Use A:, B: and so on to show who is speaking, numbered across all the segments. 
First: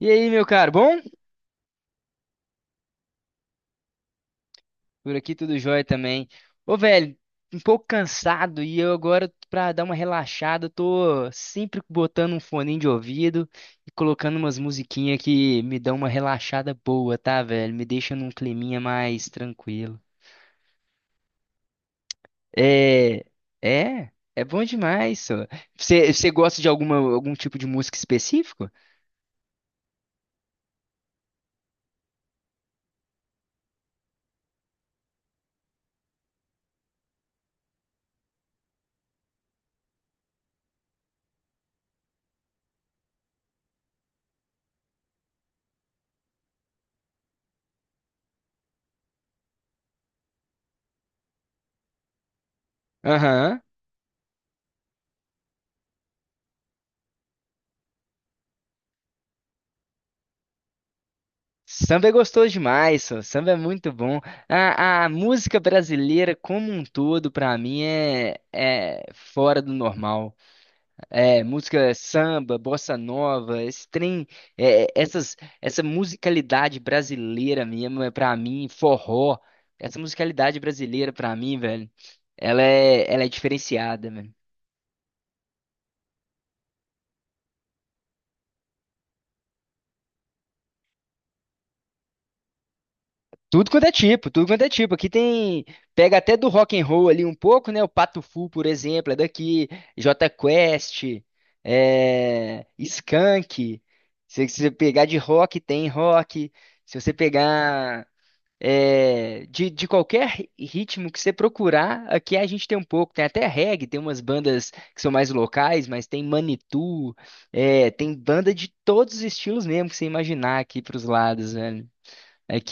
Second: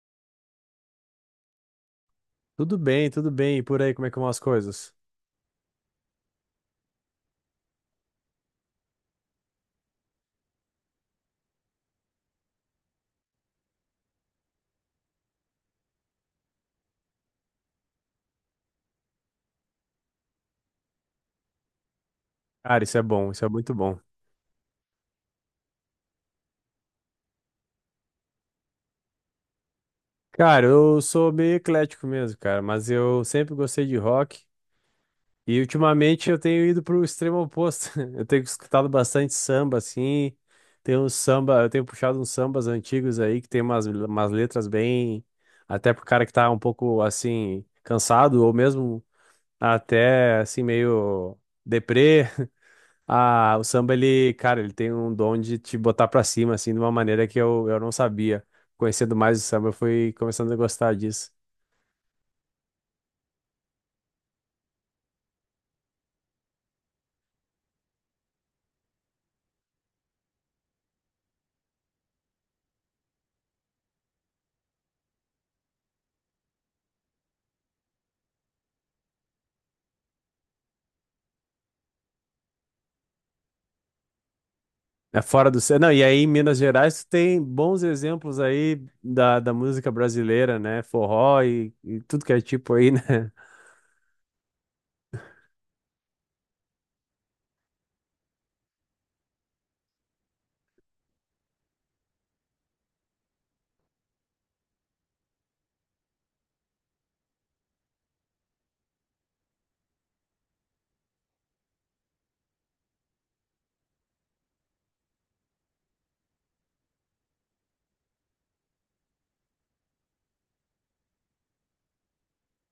A: E aí, meu caro, bom?
B: Tudo bem, tudo bem. E por aí, como é que vão as coisas?
A: Por aqui tudo jóia também. Ô, velho, um pouco cansado e eu agora, pra dar uma relaxada, tô sempre botando um foninho de ouvido e colocando umas musiquinhas que me dão uma relaxada boa, tá, velho? Me deixa num climinha mais tranquilo.
B: Cara, isso é
A: É,
B: bom, isso é muito bom.
A: é bom demais, só. Você gosta de algum tipo de música específico?
B: Cara, eu sou meio eclético mesmo, cara, mas eu sempre gostei de rock. E ultimamente eu tenho ido pro extremo oposto. Eu tenho escutado bastante samba, assim. Tem um samba, eu tenho puxado uns sambas antigos aí, que tem umas letras bem. Até pro cara que tá um pouco, assim, cansado, ou mesmo até, assim, meio deprê. Ah,
A: Aham.
B: o samba, ele, cara, ele tem um dom de te botar pra cima, assim, de uma maneira que eu não sabia. Conhecendo mais o samba, eu fui começando a gostar disso.
A: Samba é gostoso demais, só. Samba é muito bom. A música brasileira como um todo, pra mim, é fora do normal. É, música samba, bossa nova, esse trem, essa musicalidade brasileira mesmo, é pra mim, forró, essa musicalidade brasileira pra mim, velho, ela é diferenciada.
B: É fora do... Não, e aí em Minas Gerais tu tem bons exemplos aí da música brasileira, né? Forró e tudo que é tipo aí, né?
A: Tudo quanto é tipo, tudo quanto é tipo. Aqui tem, pega até do rock and roll ali um pouco, né? O Pato Fu, por exemplo, é daqui, Jota Quest, Skank. Se você pegar de rock, tem rock. Se você pegar de qualquer ritmo que você procurar, aqui a gente tem um pouco. Tem até reggae, tem umas bandas que são mais locais, mas tem Manitou, é, tem banda de todos os estilos mesmo que você imaginar aqui pros lados, velho.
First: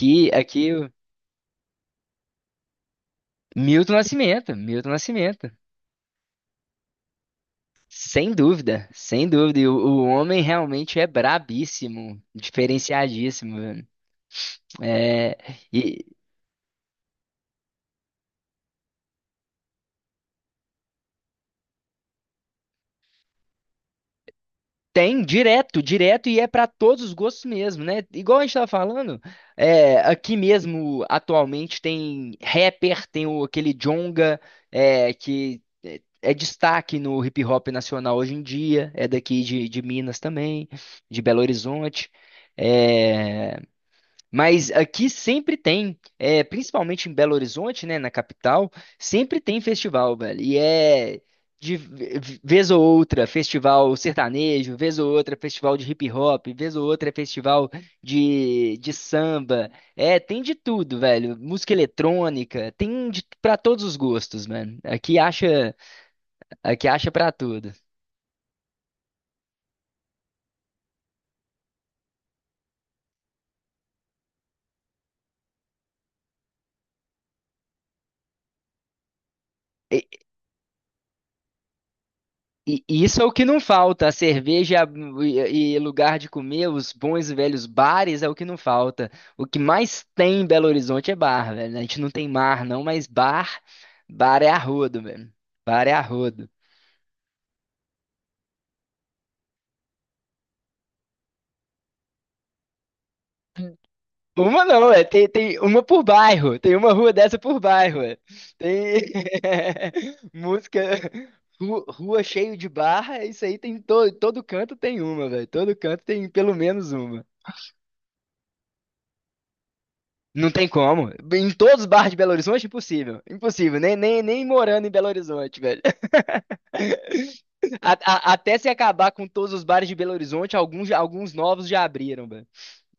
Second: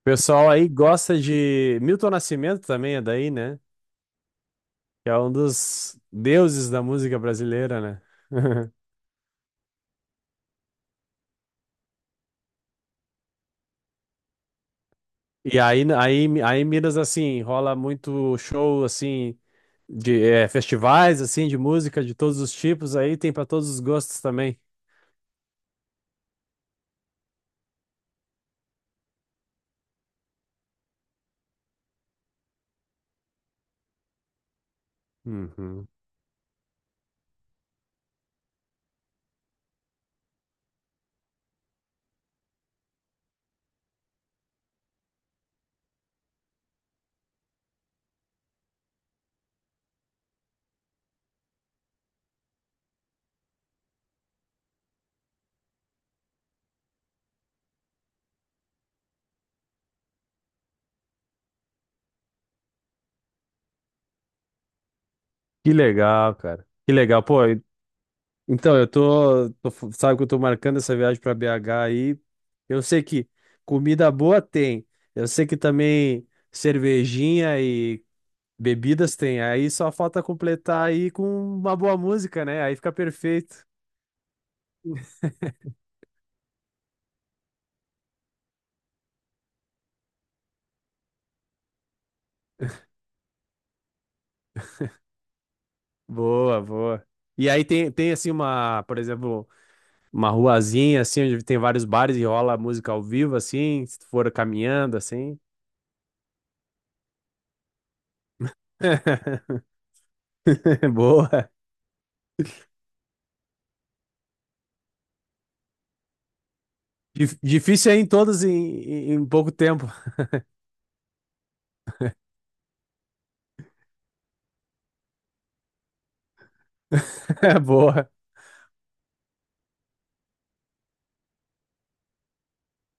B: O pessoal aí
A: Aqui.
B: gosta de... Milton Nascimento também é daí, né?
A: Milton Nascimento, Milton
B: Que é um
A: Nascimento.
B: dos deuses da música brasileira, né?
A: Sem dúvida, sem dúvida. E o homem realmente é brabíssimo, diferenciadíssimo, velho. É,
B: E aí,
A: e
B: aí, aí em Minas, assim, rola muito show, assim, de festivais, assim, de música de todos os tipos, aí tem para todos os gostos também.
A: tem direto, direto, e é para todos os gostos mesmo, né? Igual a gente tava falando, é, aqui mesmo, atualmente, tem rapper, tem aquele Djonga, é,
B: Uhum.
A: é destaque no hip hop nacional hoje em dia, é daqui de Minas também, de Belo Horizonte. É, mas aqui sempre tem, é, principalmente em Belo Horizonte, né, na capital, sempre tem festival, velho. E é de vez ou outra festival sertanejo, vez ou outra festival de hip hop, vez ou outra festival de samba. É, tem de tudo, velho. Música eletrônica, tem de, para todos os gostos, mano.
B: Que legal, cara.
A: Aqui
B: Que
A: acha
B: legal.
A: para
B: Pô,
A: tudo.
B: então, eu sabe que eu tô marcando essa viagem para BH aí. Eu sei que comida boa tem. Eu sei que também cervejinha e bebidas tem, aí só falta completar aí com uma boa música, né? Aí
A: E
B: fica
A: e isso é o que não
B: perfeito.
A: falta, a cerveja e lugar de comer, os bons e velhos bares é o que não falta. O que mais tem em Belo Horizonte é bar, velho. A gente não tem mar não, mas bar, bar é arrodo, velho. Bar é arrodo.
B: Boa, boa. E aí tem, assim uma, por exemplo, uma ruazinha assim, onde tem vários bares e rola música ao vivo, assim, se tu for
A: Uma não,
B: caminhando,
A: é,
B: assim.
A: tem uma por bairro, tem uma rua dessa por bairro, é. Tem música,
B: Boa.
A: rua cheio de barra, isso aí tem todo canto tem uma, velho. Todo canto tem pelo menos uma.
B: Difícil é em todos em, em pouco tempo.
A: Não tem como. Em todos os bares de Belo Horizonte, impossível. Impossível. Nem morando em Belo Horizonte, velho.
B: Boa.
A: Até se acabar com todos os bares de Belo Horizonte, alguns, alguns novos já abriram, velho.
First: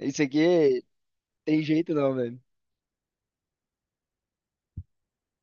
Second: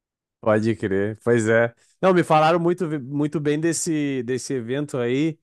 A: Isso
B: Pode
A: aqui
B: crer. Pois
A: tem
B: é.
A: jeito
B: Não,
A: não,
B: me
A: velho.
B: falaram muito, muito bem desse evento aí.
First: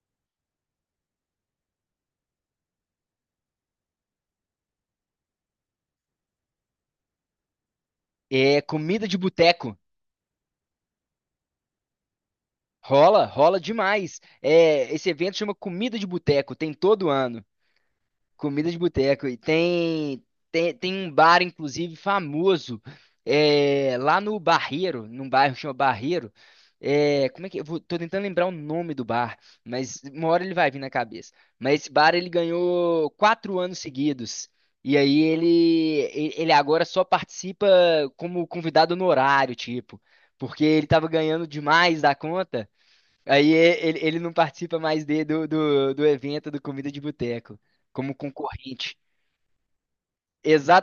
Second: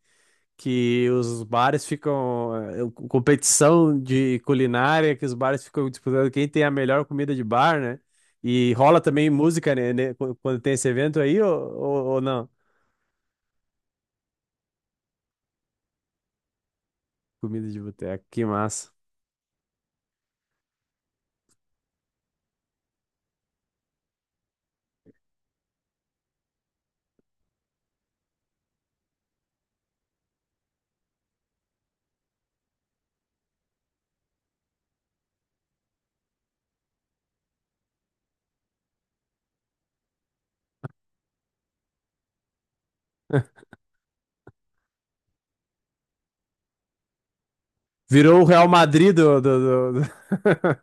B: Que os bares ficam competição de culinária, que os bares ficam disputando quem tem a melhor comida de bar, né?
A: É
B: E rola
A: comida de
B: também música,
A: boteco.
B: né, quando tem esse evento aí, ou não?
A: Rola, rola demais. É, esse evento chama Comida de Boteco, tem todo ano.
B: Comida de boteco, que
A: Comida de
B: massa.
A: boteco. E tem, tem um bar, inclusive, famoso, é, lá no Barreiro, num bairro que chama Barreiro. É, como é que. Tô tentando lembrar o nome do bar, mas uma hora ele vai vir na cabeça. Mas esse bar ele ganhou quatro anos seguidos. E aí ele, ele agora só participa como convidado honorário, tipo. Porque ele tava ganhando demais da conta. Aí é, ele não participa mais do evento do Comida de Boteco, como
B: Virou o Real
A: concorrente.
B: Madrid do, do, do,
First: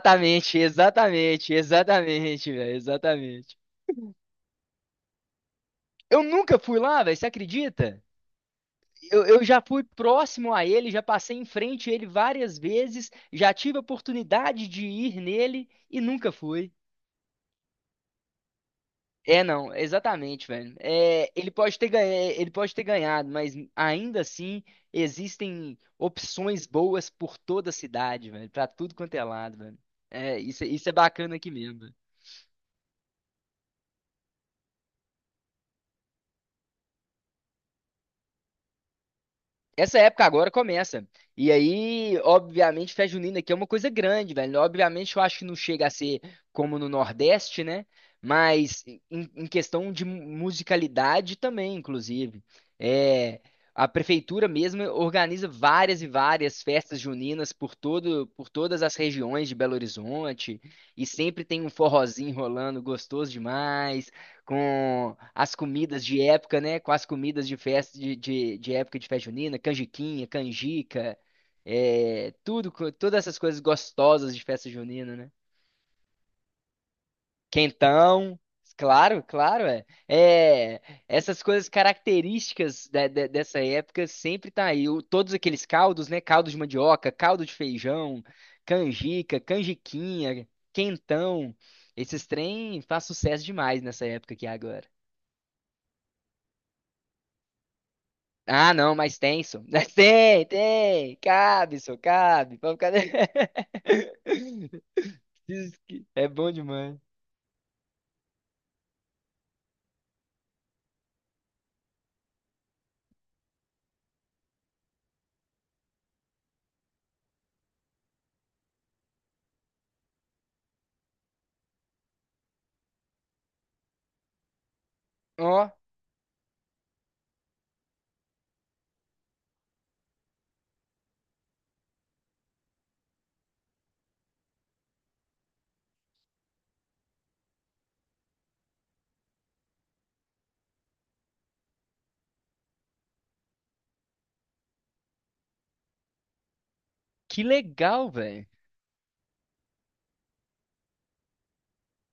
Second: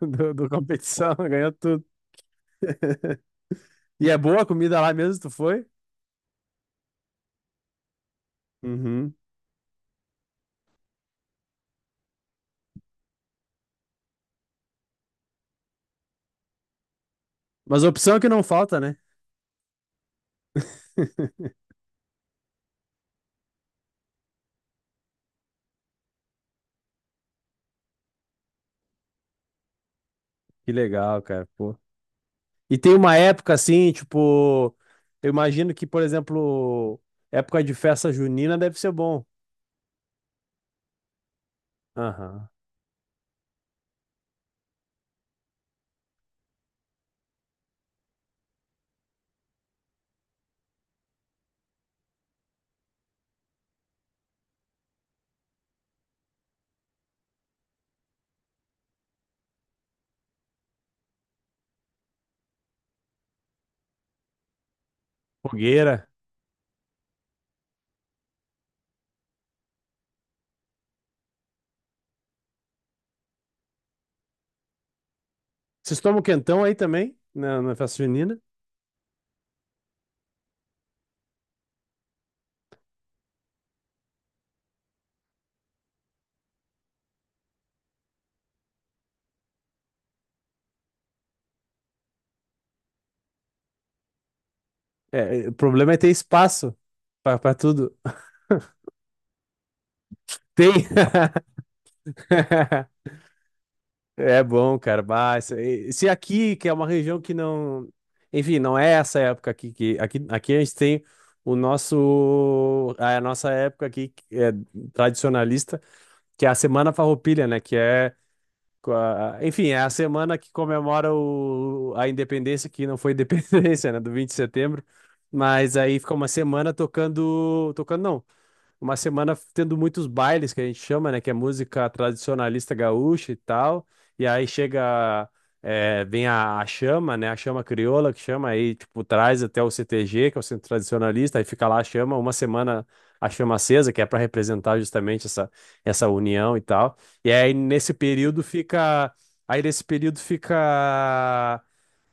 B: do, do competição, ganhou
A: exatamente,
B: tudo.
A: exatamente, velho, exatamente.
B: E é boa a comida lá mesmo, tu foi?
A: Eu nunca fui lá, velho, você acredita?
B: Uhum.
A: Eu já fui próximo a ele, já passei em frente a ele várias vezes, já tive a oportunidade de ir nele e nunca fui.
B: Mas a opção é que não falta, né?
A: É, não, exatamente, velho. É, ele pode ter ele pode ter ganhado, mas ainda assim existem opções boas por toda a cidade, velho, pra tudo quanto é lado, velho. É,
B: Que
A: isso é
B: legal,
A: bacana
B: cara.
A: aqui
B: Pô.
A: mesmo.
B: E tem uma época assim, tipo, eu imagino que, por exemplo, época de festa junina deve ser bom.
A: Essa época agora começa. E aí,
B: Aham.
A: obviamente, festa junina aqui é uma coisa grande, velho. Obviamente, eu acho que não chega a ser como no Nordeste, né? Mas em questão de musicalidade também, inclusive. É, a prefeitura mesmo organiza várias e várias festas juninas por todo, por todas as regiões de Belo Horizonte. E sempre tem um forrozinho rolando, gostoso demais com as comidas
B: Fogueira.
A: de época, né? Com as comidas de de época de festa junina, canjiquinha, canjica, é, tudo, todas essas coisas gostosas de festa junina, né?
B: Vocês tomam quentão aí também, na festa
A: Quentão,
B: junina?
A: claro, claro, é. É, essas coisas características dessa época sempre tá aí. O- todos aqueles caldos, né? Caldo de mandioca, caldo de feijão, canjica, canjiquinha, quentão. Esses trem faz sucesso demais nessa época aqui agora.
B: O problema é ter espaço pra tudo.
A: Ah, não, mais tenso. Tem,
B: Tem.
A: tem. Cabe, só cabe. Pode ficar...
B: É bom, cara. Bah,
A: Diz que
B: se
A: é bom
B: aqui, que é uma
A: demais.
B: região que não. Enfim, não é essa época aqui que aqui a gente tem o nosso a nossa época aqui que é tradicionalista, que é a Semana Farroupilha, né, que é enfim, é a semana que comemora o... a independência, que não foi independência, né? Do 20 de setembro.
A: Ó,
B: Mas aí fica uma semana tocando. Tocando, não uma semana tendo muitos bailes que a gente chama, né? Que é música tradicionalista gaúcha e tal. E aí chega, é, vem a chama, né? A chama crioula que chama aí, tipo, traz até o CTG, que é o Centro Tradicionalista, aí fica lá a chama, uma semana a chama acesa, que é para representar justamente essa união e tal. E
A: que
B: aí nesse
A: legal,
B: período
A: velho.
B: fica. Aí nesse período fica.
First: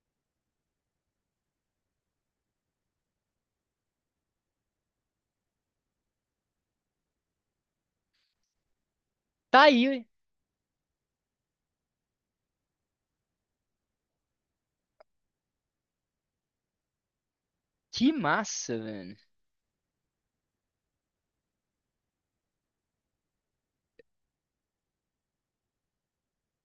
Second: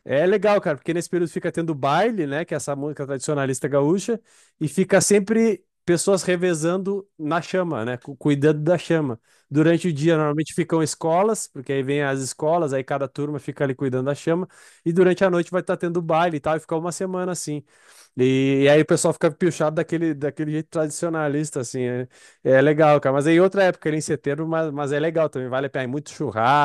B: É legal, cara, porque nesse período fica tendo baile, né, que é essa música tradicionalista gaúcha, e fica sempre pessoas revezando na chama, né, cuidando da chama.
A: Tá
B: Durante o
A: aí,
B: dia, normalmente ficam escolas, porque aí vem as escolas, aí cada turma fica ali cuidando da chama, e durante a noite vai estar tendo baile e tal, e fica uma semana assim.
A: que
B: E
A: massa,
B: aí o pessoal
A: velho.
B: fica pilchado daquele jeito tradicionalista, assim, é legal, cara. Mas aí outra época, ali em setembro, mas é legal também, vale a pena, é muito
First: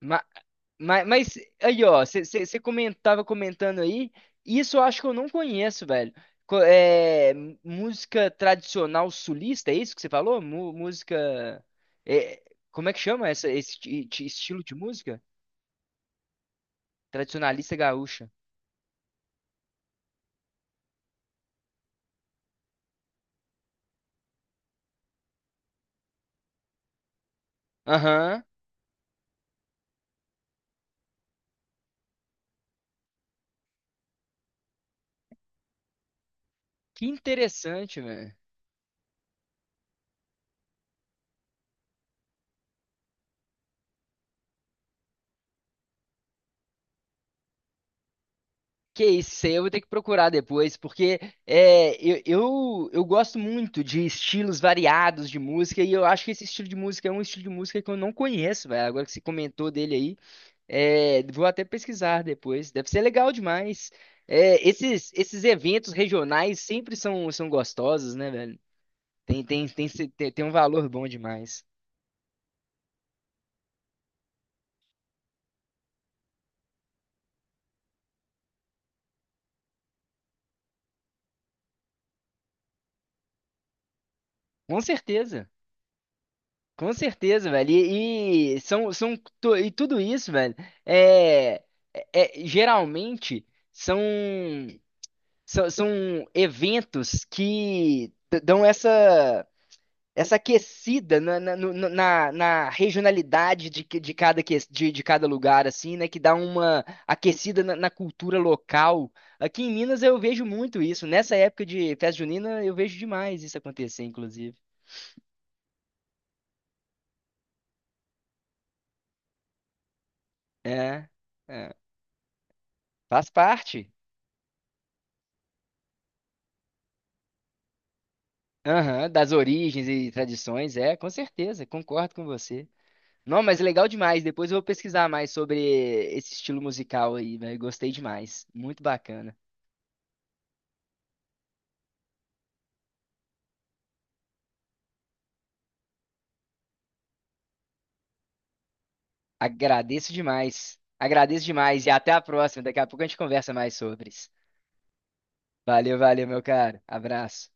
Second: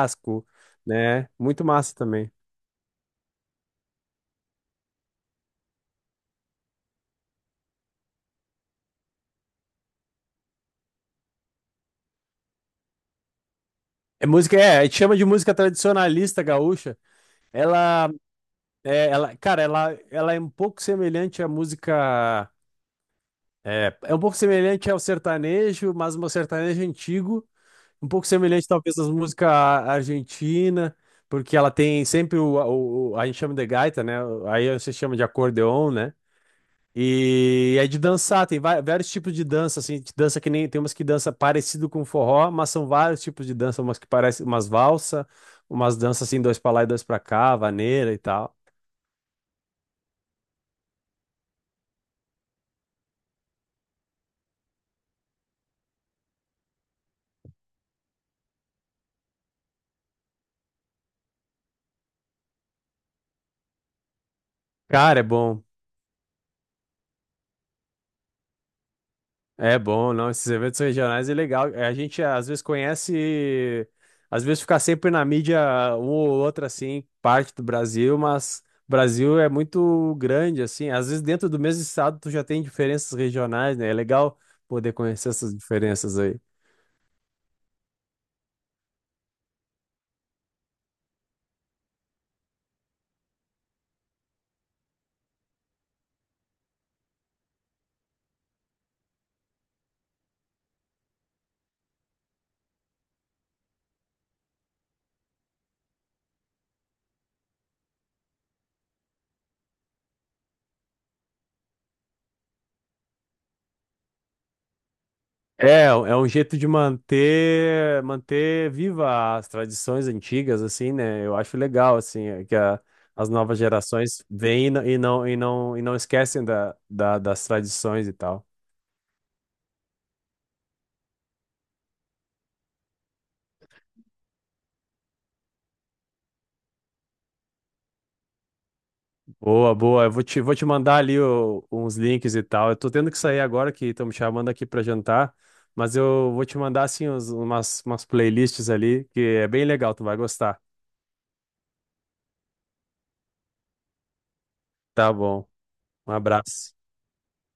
A: Ma-
B: né,
A: Mas,
B: muito
A: aí,
B: massa
A: ó,
B: também.
A: você comentava comentando aí, isso eu acho que eu não conheço, velho. Música tradicional sulista, é isso que você falou? É, Como é que chama
B: É música,
A: estilo de
B: é, a gente chama
A: música?
B: de música tradicionalista gaúcha.
A: Tradicionalista
B: Ela,
A: gaúcha.
B: é, ela, cara, ela é um pouco semelhante à música, um pouco semelhante ao sertanejo, mas um sertanejo antigo, um pouco
A: Aham.
B: semelhante talvez às músicas argentinas, porque ela tem sempre a gente chama de gaita, né? Aí você chama de acordeon, né?
A: Que
B: E é de
A: interessante, velho.
B: dançar, tem vários tipos de dança, assim, de dança que nem tem umas que dança parecido com forró, mas são vários tipos de dança, umas que parecem umas valsa, umas danças assim, dois pra lá e dois pra cá, vaneira e tal.
A: Que isso aí eu vou ter que procurar depois, porque eu gosto muito de estilos variados de música, e eu acho que esse estilo de música é um estilo de música que eu não conheço, velho. Agora que você comentou dele aí, é, vou até pesquisar depois. Deve ser legal demais. É,
B: Cara, é
A: esses
B: bom,
A: eventos regionais sempre são, são gostosos, né, velho?
B: é bom, não,
A: Tem
B: esses
A: um
B: eventos
A: valor bom
B: regionais é
A: demais.
B: legal. É, a gente às vezes conhece, às vezes fica sempre na mídia um ou outra assim, parte do Brasil, mas o Brasil é muito grande, assim, às vezes dentro do mesmo estado tu já tem diferenças regionais, né? É legal
A: Com
B: poder conhecer
A: certeza.
B: essas diferenças aí.
A: Com certeza, velho. E são, e tudo isso, velho, é, geralmente são, são, são eventos que dão essa essa aquecida na, na, no- no- na, na regionalidade de, que- de cada lugar, assim, né? Que dá uma aquecida na, na cultura local. Aqui em Minas eu vejo muito isso. Nessa época de festa junina eu vejo demais isso acontecer, inclusive.
B: É, é um jeito de manter viva as tradições antigas, assim,
A: É,
B: né? Eu acho
A: é.
B: legal, assim, é que
A: Faz
B: as novas
A: parte.
B: gerações vêm e não e não esquecem da, das tradições e tal.
A: Aham, das origens e tradições, é, com certeza, concordo com você. Não, mas legal demais. Depois eu vou pesquisar mais sobre esse estilo musical aí, velho. Gostei demais. Muito bacana.
B: Boa, boa. Eu vou te mandar ali uns links e tal. Eu tô tendo que sair agora que estão me chamando aqui pra jantar, mas eu vou te mandar, assim, umas playlists ali que é bem legal, tu
A: Agradeço
B: vai gostar.
A: demais. Agradeço demais e até a próxima. Daqui a pouco a gente conversa mais sobre isso.
B: Tá bom.
A: Valeu,
B: Um
A: valeu, meu
B: abraço.
A: caro. Abraço.